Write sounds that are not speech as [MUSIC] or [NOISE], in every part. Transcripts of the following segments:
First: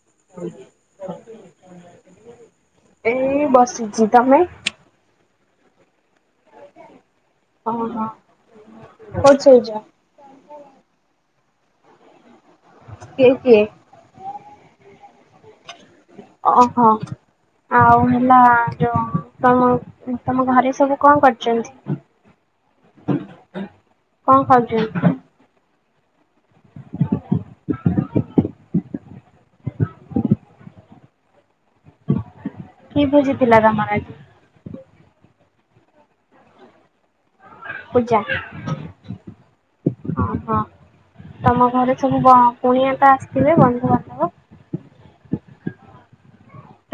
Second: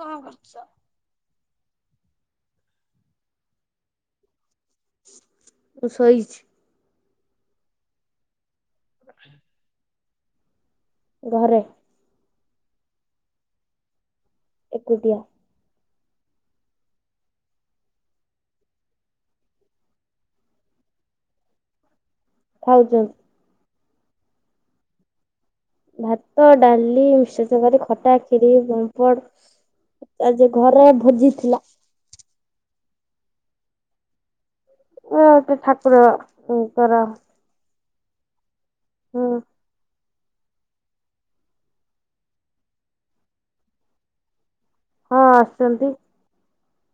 କଣ କରୁଛ? ଏଇ ବସିଛି ତମେ? [UNINTELLIGIBLE] ଶୋଇଛି। ଓ ହୋ [UNINTELLIGIBLE] ଘରେ। କିଏ କିଏ। ଏକୁଟିଆ। ଓହୋ। ଆଉ ହେଲା ଯୋଉ ତମ ତମ ଘରେ ସବୁ କଣ କରିଛନ୍ତି। ଖାଉଛନ୍ତି। କଣ ଖାଉଛନ୍ତି? ଭାତ ଡ଼ାଲି ମିଶ୍ଚର୍ ତରକାରୀ ଖଟା ଖିରି ପାମ୍ପଡ଼। ଆଜି ଘରେ ଭୋଜି ଥିଲା। କି ଭୋଜି ଥିଲା ତମର ଆଜି? [UNINTELLIGIBLE] ଠାକୁରଙ୍କର କରା ପୂଜା। ହଁ। ହଁ ହଁ ତମ ଘରେ ସବୁ ବ କୁଣିଆ ତ ଆସିଥିବେ ବନ୍ଧୁବାନ୍ଧବ? ହଁ ଆସଚନ୍ତି।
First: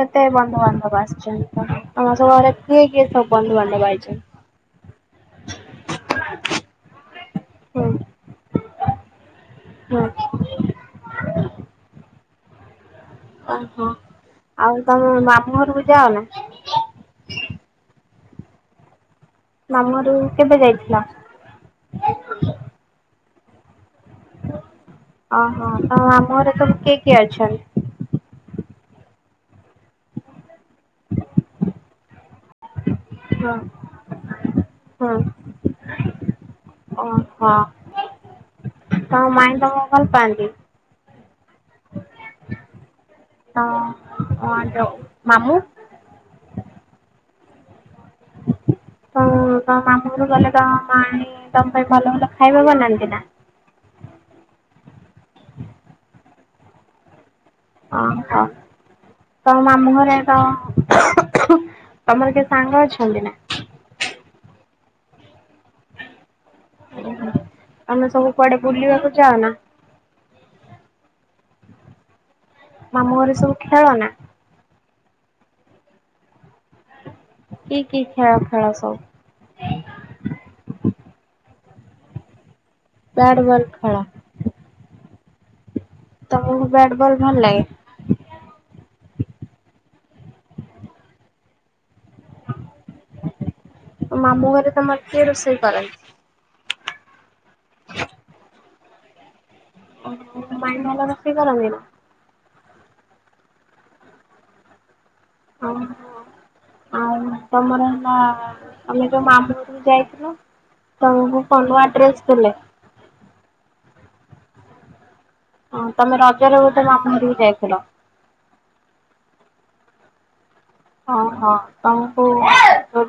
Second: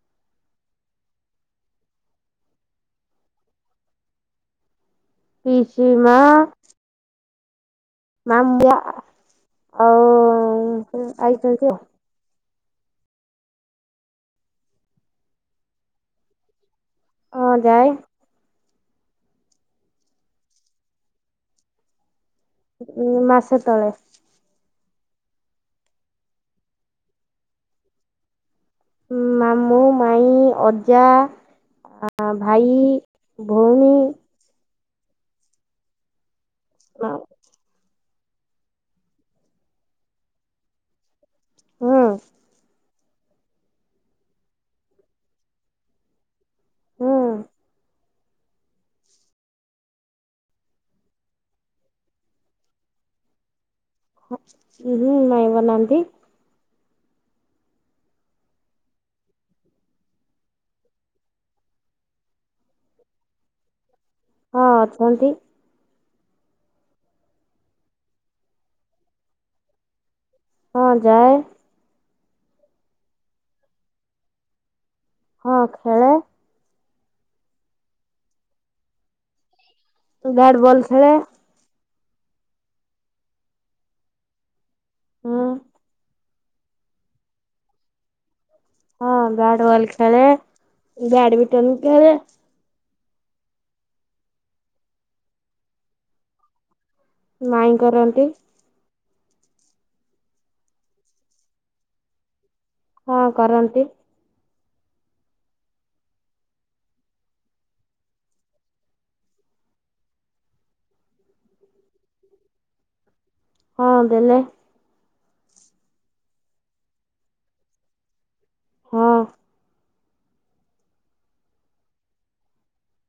କେତେ ବନ୍ଧୁବାନ୍ଧବ ଆସିଚନ୍ତି ତମର ସବୁ ଘରେ କିଏ କିଏ ସବୁ ବନ୍ଧୁବାନ୍ଧବ ଆଇଚନ୍ତି। ପିସି ମା ହୁଁ ମାମୁଁ ଆ ହୁଁ ଆଉ ସବୁ ଆଇଚନ୍ତି ଆଉ। ଓହୋ ଆଉ ତମେ ମାମୁଁ ଘରକୁ ଯାଅ ନା? ହଁ ଯାଏ ମାମୁଁ ଘରକୁ କେବେ ଯାଇଥିଲ? ଉଁ ମାସେ ତଳେ। ଓହୋ ତମ ମାମୁଁ ଘରେ ସବୁ କିଏ କିଏ ଅଛନ୍ତି? ମାମୁଁ ମାଇଁ ଅଜା ଆ ଭାଇ ଭଉଣୀ ହଁ ଓହୋ। ତମ ମାଇଁ ତମକୁ ଭଲ ପାଆନ୍ତି। ହୁଁ [UNINTELLIGIBLE] ମାମୁଁ। ହୁଁ ହ ତମ ମାମୁଁ ଘରକୁ ଗଲେ ତମ ମାଇଁ ତମ ପାଇଁ ଭଲ ଭଲ ଖାଇବା ବନାନ୍ତି ନା? ହଁ ହ୍ନୁ ମାଇଁ ବନାନ୍ତି। ଓ ହୋ ତମ ମାମୁଁ ଘରେ ତ ତମର କିଏ ସାଙ୍ଗ ଅଛନ୍ତି ନା? ହଁ ଅଛନ୍ତି। ଓହୋ ତମେ ସବୁ କୁଆଡେ ବୁଲିବାକୁ ଯାଅ ନା? ହଁ ଯାଏ। ମାମୁଁ ଘରେ ସବୁ ଖେଳ ନା? ହଁ ଖେଳେ। କି କି ଖେଳ ଖେଳ ସବୁ? ମୁଁ ବ୍ୟାଟ୍ ବଲ ଖେଳେ। ବ୍ୟାଟ୍ ବଲ ଖେଳ। ହଁ। ତମକୁ ବ୍ୟାଟ୍ ବଲ୍ ଭଲ ଲାଗେ? ହଁ ବ୍ୟାଟ୍ ବଲ ଖେଳେ ବ୍ୟାଡ ମିଣ୍ଟନ ଖେଳେ। ମାମୁଁ ଘରେ ତମର କିଏ ରୋଷେଇ କରନ୍ତି? ମାଇଁ କରନ୍ତି। ମାଇଁ ଭଲ ରୋଷଇ କରନ୍ତିନା? ହଁ କରନ୍ତି। ଓ ହୋ। ଆଉ ତମର ହେଲା ତମେ ଯୋଉ ମାମୁଁ ଘରକୁ ଯାଇଥିଲ ତମକୁ କଣ ନୂଆ ଡ୍ରେସ ଦେଲେ? ହଁ ଦେଲେ। ହଁ ତମେ ରଜରେ ବୋଧେ ମାମୁଁ ଘରକୁ ଯାଇଥିଲ? ହଁ। ଓହୋ ତମକୁ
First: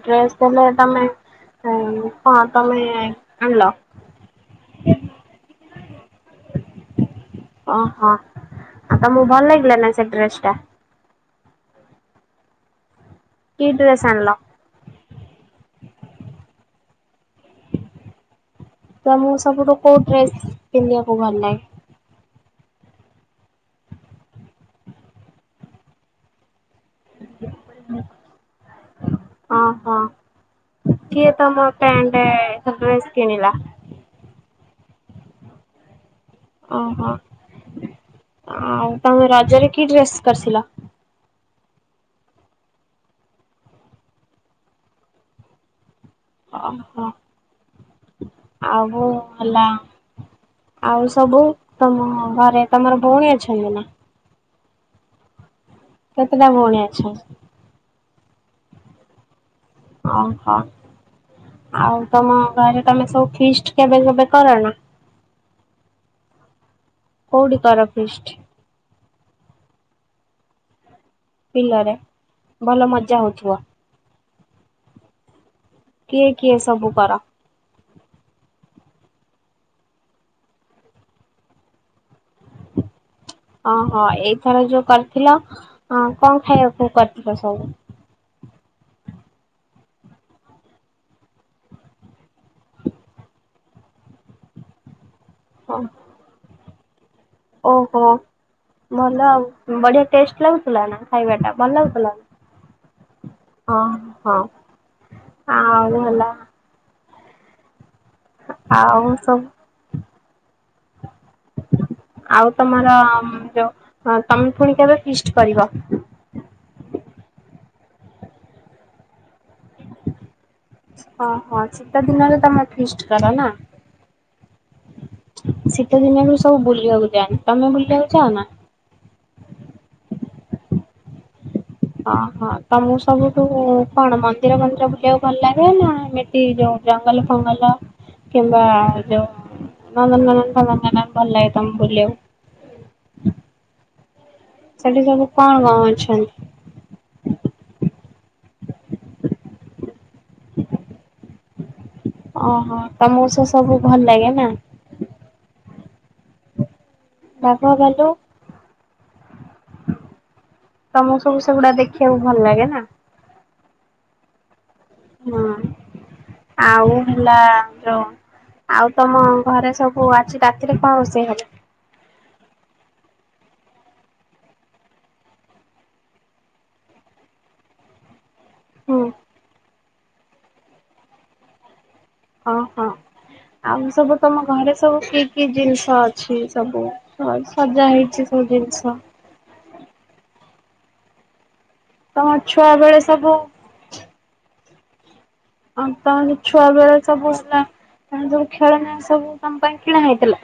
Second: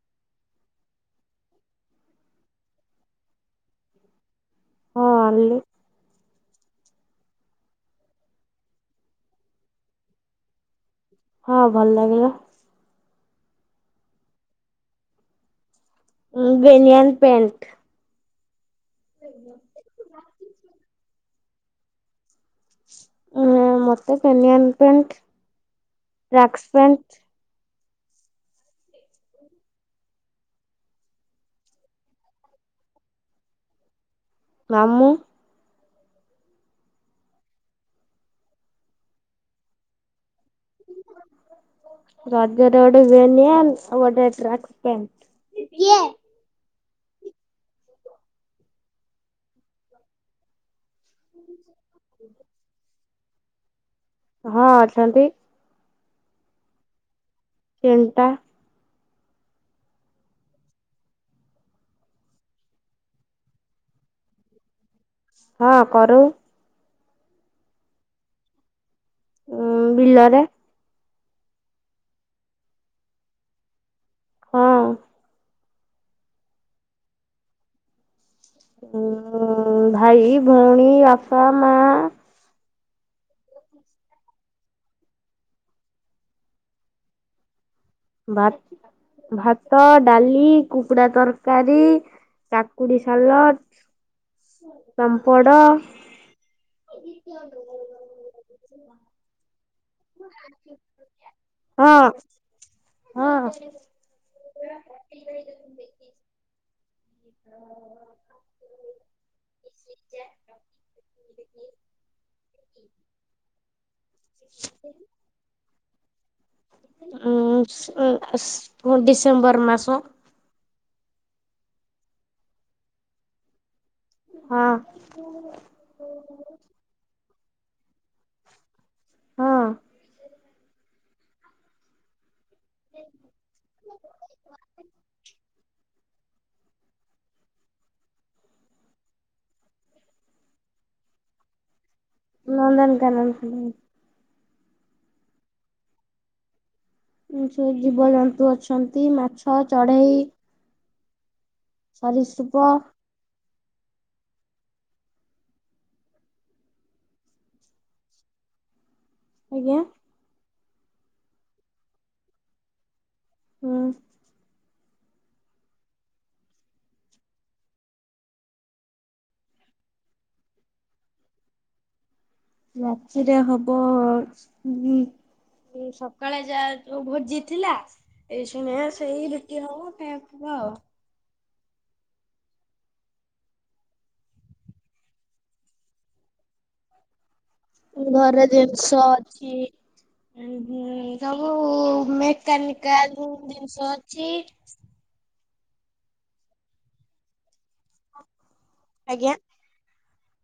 ଡ୍ରେସ ଦେଲେ ତମେ ହଁ କଣ ତମେ ଆଣିଲ? ହଁ ଆଣିଲି। ଓ ହୋ ଆଉ ତମକୁ ଭଲ ଲାଗିଲା ନା ସେ ଡ୍ରେସଟା? ହଁ ଭଲ ଲାଗିଲା। କି ଡ୍ରେସ ଆଣିଲ? ଏଇ ବେନିଅନ୍ ପେଣ୍ଟ। ତମକୁ ସବୁଠୁ କୋଉ ଡ୍ରେସ୍ ପିନ୍ଧିବାକୁ ଭଲ ଲାଗେ? ଉ ମତେ ବେନିଆନ୍ ପ୍ୟାଣ୍ଟ, ଟ୍ରାକ୍କ୍ସ୍ ପ୍ୟାଣ୍ଟ ହଁ ହଁ। କିଏ ତମ ପ୍ୟାଣ୍ଟ୍ ଡ୍ରେସ୍ କିଣିଲା? ମାମୁଁ। ଓ ହୋ ଆଉ ତମେ ରଜରେ କି ଡ୍ରେସ୍ କରିଥିଲ? [UNINTELLIGIBLE] ରଜରେ ଗୋଟେ ବେନୀୟାନ୍ ଆଉ ଗୋଟେ ଟ୍ରାକ୍ସ୍ ପେଣ୍ଟ୍। ଓ ହୋ ଆଉ ହେଲା ଆଉ ସବୁ ତମ ଘରେ ତମର ଭଉଣୀ ଅଛନ୍ତି ନା? ହଁ ଅଛନ୍ତି। କେତେଟା ଭଉଣୀ ଅଛନ୍ତି? ତିନିଟା। ଅ ହଁ। ଆଉ ତମ ଘରେ ତମେ ସବୁ ଫିଷ୍ଟ କେବେ କେବେ କର ନା? ହଁ କରୁ। କଉଠିି କର ଫିଷ୍ଟ୍? ଉଁ ବିଲରେ। ବିଲରେ ଭଲ ମଜା ହଉଥିବ। ହଁ। କିଏ କିଏ ସବୁ କର? ହୁଁ ଭାଇ, ଭଉଣୀ, ବାପା, ମା। ଓ ହୋ ଏଇଥର ଯୋଉ କରିଥିଲ‌ କଣ ଖାଇବାକୁ କରିଥିଲ ସବୁ? ଭାତ୍ ଭାତ, ଡାଲି, କୁକୁଡ଼ା ତରକାରୀ କାକୁଡ଼ି ସାଲାଡ଼ ପାମ୍ପଡ। ଓ ହୋ‌ ଭଲ ଆଉ। ବଢ଼ିଆ ଟେଷ୍ଟ୍ ଲାଗୁଥିଲା ନା ଖାଇବାଟା ଭଲ ହଁ ଲାଗୁଥିଲା? ହଁ। ଓ ହୋ ଆଉ ଭଲ। ଆଉ ସବୁ ଆଉ ତମର ଯୋଉ ହଁ ତମେ ପୁଣି କେବେ ଫିଷ୍ଟ୍ କରିବ? ଉଁ ଡିସେମ୍ବର ମାସ। ଓ ହୋ ଶୀତ ଦିନରେ ତମେ ଫିଷ୍ଟ କର ନା? ହଁ ଶୀତ ଦିନରେ ସବୁ ବୁଲିବାକୁ ଯାଆ ତମେ ବୁଲିବାକୁ ଯାଉନା? ହଁ। ଅ ହୋ ତମକୁ ସବୁଠୁ କଣ ମନ୍ଦିର ମନ୍ଦିର ବୁଲିବାକୁ ଭଲ ଲାଗେ? [UNINTELLIGIBLE] ନା ଏମିତି ଜ ଜଙ୍ଗଲ ଫଙ୍ଗଲ କିମ୍ବା ଯୋଉ ନନ୍ଦନକାନନ ଫନ୍ଦନକାନନ ଭଲ ଲାଗେ ତମକୁ ବୁଲିବାକୁ। ନନ୍ଦନକାନନ ସେଠି ସବୁ କଣ କଣ ଅଛନ୍ତି? ସେଇ ଜୀବଜନ୍ତୁ ଅଛନ୍ତି ମାଛ ଚଢ଼େଇ। ଓ ହୋ ତମକୁ ସେ ସବୁ ଭଲ ଲାଗେ ନା? ବାଘ ଭାଲୁ। ଆଜ୍ଞା। ତମକୁ ସବୁ ସେଗୁଡା ଦେଖିବାକୁ ଭଲ ଲାଗେ ନା? ହୁଁ। ହଁ ଆଉ ହେଲା ଯୋଉ ଆଉ ତମ ଘରେ ସବୁ ଅଛି ରାତିରେ କଣ ରୋଷେଇ ହବ? ରାତିରେ ହବ ଉ ସକାଳେ ଯା ଯୋଉ ଭୋଜି ଥିଲା ହୁଁ [UNINTELLIGIBLE] ହଁ ହଁ। ଆଉ ସବୁ ତମ ଘରେ ସବୁ କି କି ଜିନିଷ ଅଛି ସବୁ ସଜା ହେଇଛି ସବୁ ଘର ଜିନିଷ ଅଛି ସବୁ ତମ ଛୁଆ ବେଳେ ମେକାନିକାଲ ସବୁ ଜିନିଷ ଅଛି। ଆଉ ତାନେ ଛୁଆ ବେଳେ ସବୁ ଆସିଲା ତଣ ଯୋ ଖେଳ ନା ସବୁ ଆଜ୍ଞା। ତମ ପାଇଁ କିଣା ହେଇଥିଲା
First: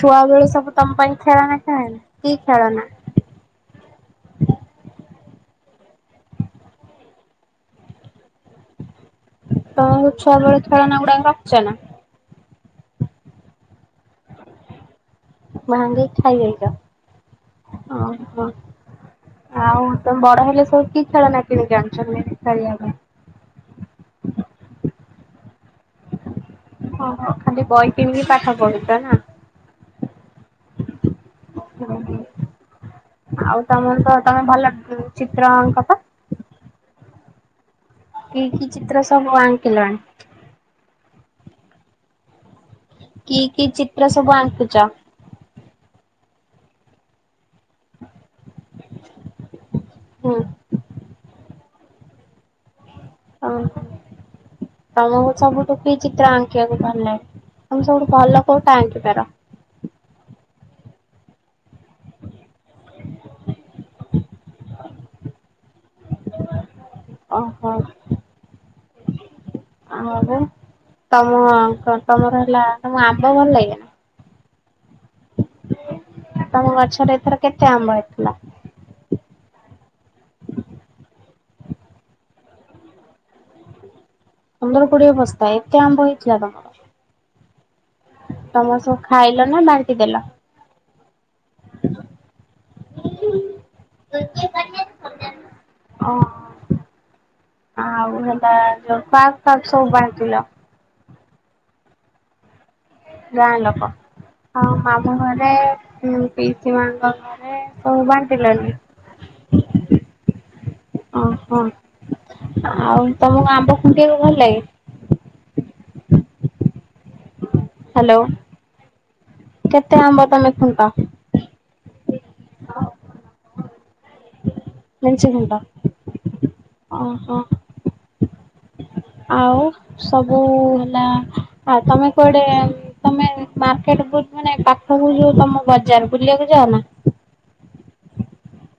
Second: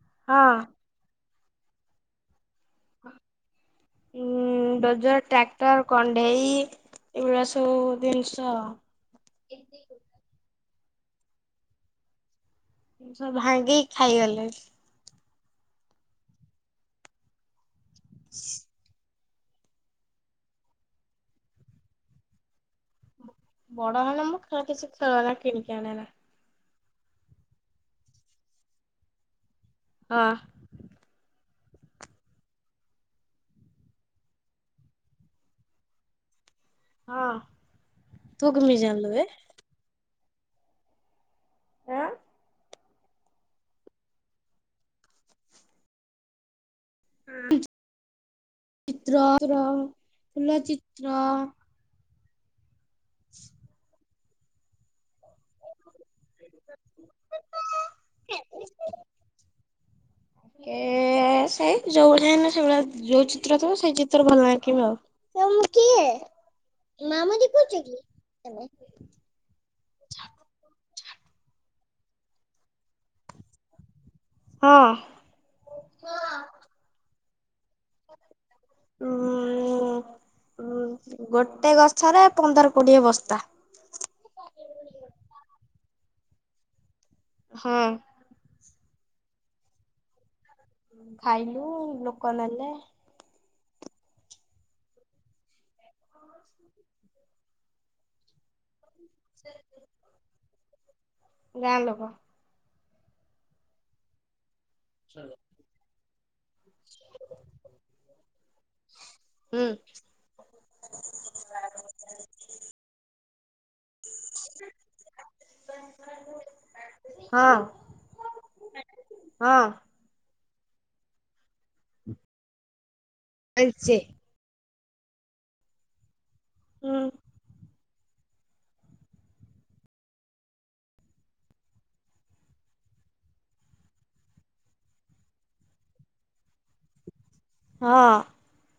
ଛୁଆ ବେଳୁ ସବୁ ହଁ ତମ ପାଇଁ ଖେଳ ନା ଖେଳନି କି ଖେଳନା ଉଁଡ୍ରୋଜର ଟ୍ରାକ୍ଟର କଣ୍ଢେଇ ଏଇଭଳିଆ ସବୁ ଜିନିଷ। ତ ଛୁଆ ବଳେ ଖେଳାନ ଗୋଡା ରଖିଛ ନା? ଭାଙ୍ଗେଇି ଖାଇଗଲେ। ଭହାଙ୍ଗେଇ ଖାଇଯାଇଛ ହଁ ହଁ। ଆଉ ତମେ ବଡ ହେଲେ ସବୁ କି ଖେଳନା କିଣି ଜାଣିଛନ୍ତି ଖିବା ପାଇଁ? ବଡ ହେଲେ ମୁଁ ଖେ କିଛି ଖେଳ ନା କିଣିକି ଆଣେନା। ଓ ହୋ ଖାଲି ବହି କିଣିକି ପାଠ ପଢୁଛ ନା। ହଁ। [UNINTELLIGIBLE] ଆଉ ତମ ସହ ତମେ ଭଲ ଚିତ୍ର ଅଙ୍କ ତ। ହଁ। କି ତୁ କି କେମିତି ଚିତ୍ର ଜାଣିଲୁ ବେ ସବୁ ଆଙ୍କିଲଣି? କି କି ଚିତ୍ର ସବୁ ଆଙ୍କୁଚ? ହୁଁ। [UNINTELLIGIBLE] ଓ ତମକୁ ସବୁଠୁ କି ଚିତ୍ର ଆଙ୍କିବାକୁ ଭଲ ଲାଗେ? ତମେ ସବୁଠୁ ଭଲ କୋଉଟା ଆଙ୍କି ପାର? ଏ ସେଇ। [UNINTELLIGIBLE] ସେଳିଆ ଯୋଉ ଚିତ୍ର ଥିବ ସେ ଚିତ୍ର ଭଲ ଅଙ୍କିବି ଆଉ। ଓହୋ [UNINTELLIGIBLE] [UNINTELLIGIBLE] ତମ ତମର ହେଲା ତମ ଆମ୍ବ ଭଲ ଲାଗେ ନା? [INAUDIBLE] ତମ ଗଛରେ ଏଥର କେତେ ଆମ୍ବ ଆଇଥିଲା? ହଁ ଉଁ [INAUDIBLE] ଉଁ ଗୋଟେ ଗଛରେ ପନ୍ଦର କୋଡିଏ ବସ୍ତା। ପନ୍ଦର କୋଡିଏ ବସ୍ତା ଏତେ [UNINTELLIGIBLE] ହୁଁ। ତମର ସବୁ ଖାଇଲ ନା ବାଣ୍ଟି ଦେଲ? ଖାଇଲୁ ଲୋକ ନେଲେ। ଓ [INAUDIBLE] ଆଉ ହେଲା ପାକ୍ ଫାକ୍ ସବୁ ବାଣ୍ଟିଲ। ଗାଁ ଲୋକ ଗାଁ ଲୋକ ଆ ମାମୁଁ ଘରେ ପିଇସୀ [UNINTELLIGIBLE] ଘରେ ସବୁ ବାଣ୍ଟିଲଣି? ହୁଁ [INAUDIBLE] ଓହୋ ଆଉ ତମ ଆମ୍ବ ଖୁଟି ଭଲ ଲାଗେ? ହଁ ହ୍ୟାଲୋ ହଁ। କେତେ ଆମ୍ବ ତମେ ଖୁଣ୍ଟ। ମେଞ୍ଚେ। ମେଞ୍ଚେ କୁଣ୍ଟ ଓ ହୁଁ ହୋ। ଆଉ ସବୁ ହେଲା ଆ ତମେ କୁଆଡେ ତମେ ମାର ସେପଟୁ ମାନେ ପାଖକୁ ଯୋଉ ତମ ବଜାର ବୁଲିବାକୁ ଯାଅ ନା। ହଁ।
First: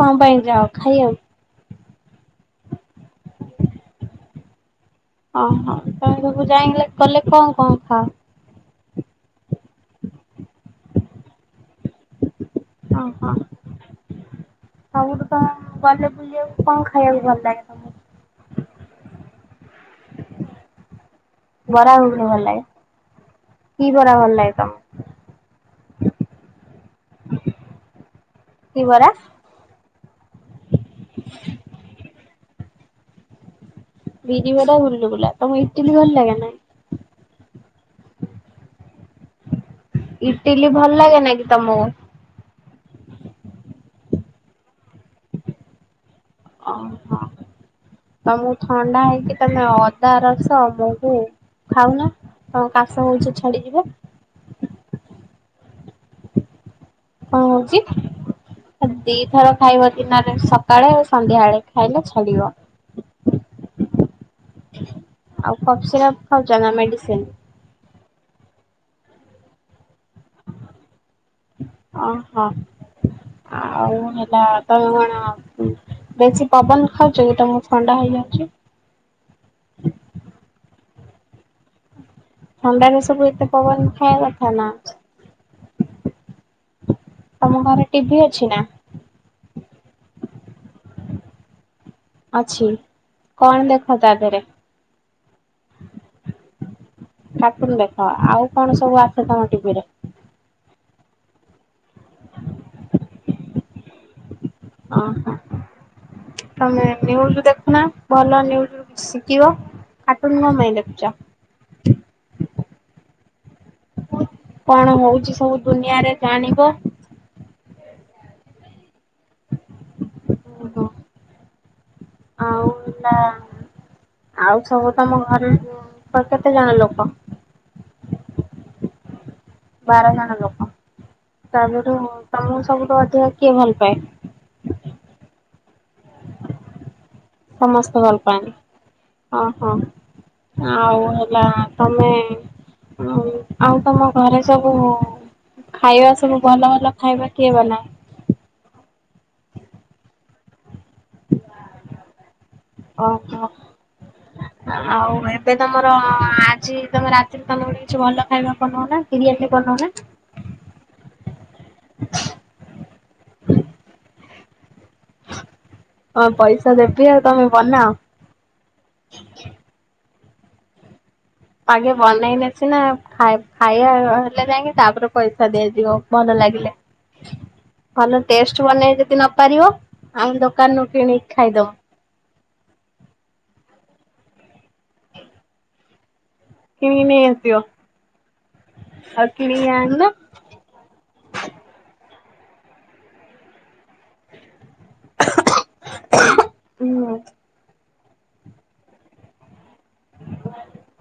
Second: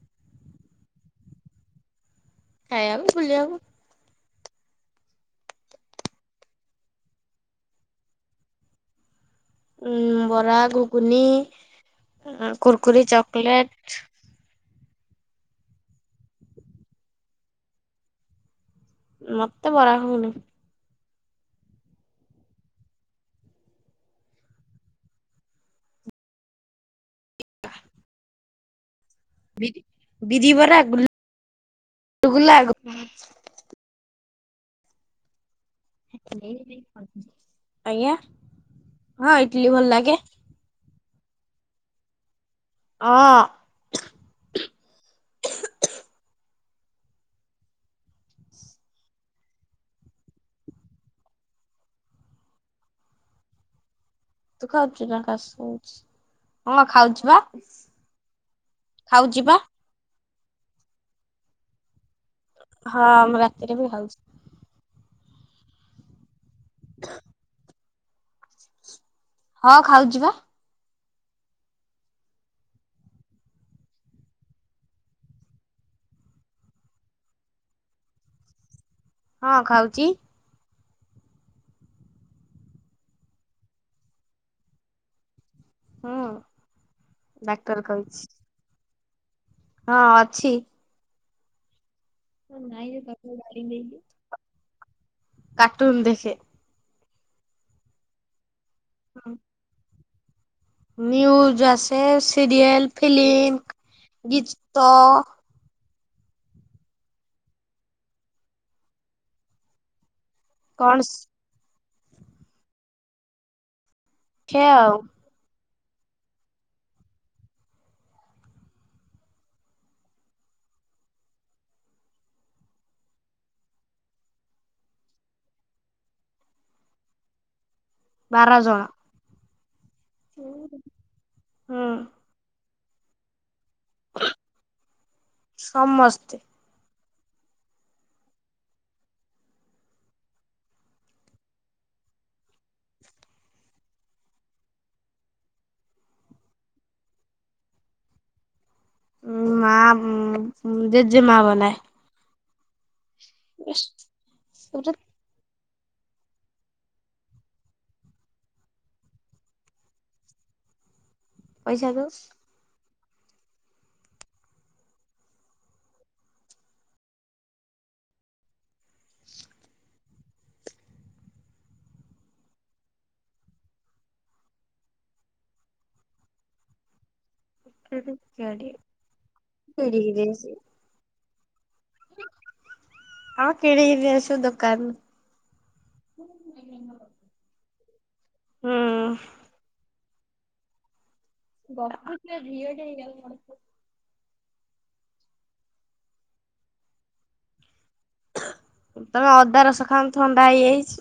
କଣ ପାଇଁ ଯାଅ ଖାଇବାକୁ। ଖାଇବାକୁ ବୁଲିବାକୁ। ଓହୋ ତମେ ସବୁ ଯାଇଲେ ଗଲେ କଣ କଣ ଖାଅ। ଉଁ ବରା ଘୁଗୁନି। କୁରୁକୁୁରୀ ଓହୋ। ଚକୋଲେଟ୍। ସବୁଠୁ ତମକୁ ଗଲେ ବୁଲିବାକୁ କଣ ଖାଇବାକୁ ଭଲ ଲାଗେ ତମକୁ। ମତେ ବରା ଘୁଗୁନି। ବରା ଘୁଗୁନି ଭଲ ଲାଗେ। କି ବରା ଭଲ ଲାଗେ ତମକୁ। କିିବରା। ବିରି ବିରିିବରା ଗୁଲୁଗୁଲା ବିରି ବାର ଗୁଲୁଗୁଲା ତମକୁ ଇ ଆଜ୍ଞା ହଁ ଇଟିଲି ଭଲ ଲାଗେ। ଇଟିଲି ଭଲ ଲାଗେ ନାଇଁ କି ତମକୁ। ହଁ। ଅ ହଁ। ତମକୁ ଥଣ୍ଡା ହେଇଚି ତମେ ଅଦା ରସ ମହୁ ଖାଉନ ତମ କାଶ ହଉଚି ଛାଡ଼ିଯିବ। ତୁ ଖାଉଛୁ ନା କାସ ହୋଉଛି। କଣ ହଉଚି ଆ ଖାଉଛି ଦିଥର ବା ଖାଇବ ଦିନ ସକାଳେ ଆଉ ସନ୍ଧ୍ୟାବେଳେ ଖାଇଲେ ଛା ହଁ ମୁଁ ରାତିରେ ବି ଖାଉଚି। ଆଉ କଫ୍ ସିରାପ୍ ଖାଉଚ ନା ମେଡିସିନ୍। ହଁ ଖାଉଚି ବା। ଓହୋ। ଆଉ ହେଲା ତଣ ବେଶୀ ପବନ ଖାଉଚକି ତମକୁ ଥଣ୍ଡା ହେଇଯାଉଚି। ହଁ ଖାଉଚି। ଥଣ୍ଡାରେ ସବୁ ଏତେ ପବନ ଖାଇବା କଥା ନା। ହୁଁ। ତମ ଡାକ୍ତର ଘରେ ଟିଭି କହିଛି। ଅଛି ନା। ହଁ ଅଛି। ଅଛି ନାଇଁ ରେ ତାକୁ କଣ ବାଡ଼ି ଦେଖ ନେଇକି ତା ଦେହରେ କାଟୁନ୍ ଦେଖେ। କାଟୁନ୍ ଦେଖ ଆଉ କଣ ସବୁ ଆସେ ତମ ଟିଭିରେ। ନ୍ୟୁଜ୍ ଆସେ ସିରିଏଲ୍ ଫିଲ୍ମ୍ ଗୀ ଅହୋ। ତମେ ନ୍ୟୁଜ୍ ଦେଖି ନ ଭଲ ନ୍ୟୁଜ୍ ଶିକିବ। କାଟୁନ୍ କପାଇଁ କଣ ଦେଖିଚ। ଶିଖେ ଆଉ କଣ ହଉଚି ସବୁ ଦୁନିଆରେ ଜାଣିବ। ଓ ହୋ। ଆଉ ହେଲା ଆଉ ସବୁ ତମ ଘରେ ଉ ତ କେତେ ଜଣ ଲୋକ। ବାର ଜଣ। ବାର ଜଣ ଲୋକ ହୁଁ ତାପରଠୁ ତମକୁ ସବୁ ଅଧିକା କିଏ ଭଲ ପାଏ। ସମସ୍ତେ। ସମସ୍ତେ ଭଲପାଆନ୍ତି ହଁ ହଁ। ଆଉ ହେଲା ତମେ ହୁଁ ଆଉ ତମ ଘରେ ସବୁ ଖାଇବା ସବୁ ଭଲ ଭଲ ଖାଇବା କିଏ ବନାଏ ଉଁ ମା ଜେଜେ ମା ବନାଏ ଓହୋ। ସେଟା [UNINTELLIGIBLE] ଆଉ ଏବେ ତମର ଆଜି ତମ ରାତିରେ ତମେ ଗୋଟେ କିଛି ଭଲ ଖାଇବା ବନଉନ ବିରିୟାନୀ ବନଉନ ହୁଁ [INAUDIBLE] ପଇସା [UNINTELLIGIBLE] ତ ହଁ ପଇସା ଦେବି ଆଉ ତମେ ବନାଅ ଆଗେ ବନେଇ ନେସି ନା ଖାଇ ଖାଇବା ହେଲେ ଯାଇକି ତାପରେ ପଇସା ଦିଆଯିବ ଭଲ ଲା ଲାଗିଲେ ଭଲ ଟେଷ୍ଟ କିଣିକିରି ବନେଇ ଯଦି ନ ପାରିବ, ଆମ ଦୋକାନରୁୁ କିଣିକି ଖାଇଦବ। ହଁ କିଣିକି ନେଇ ଆସିବ ଦୋକାନ ରୁ କିଣିକି ନେଇ ଆସିବ ହୁଁ। ଆଉ କିଣିକି ଆଣୁନ। [UNINTELLIGIBLE] ବ ିଅ ଟ ହେଇଗ [UNINTELLIGIBLE] ହୁଁ। ତମେ ଅଦା ରସ ଖାଉନ ଥଣ୍ଡା ହେଇଯାଇଛି।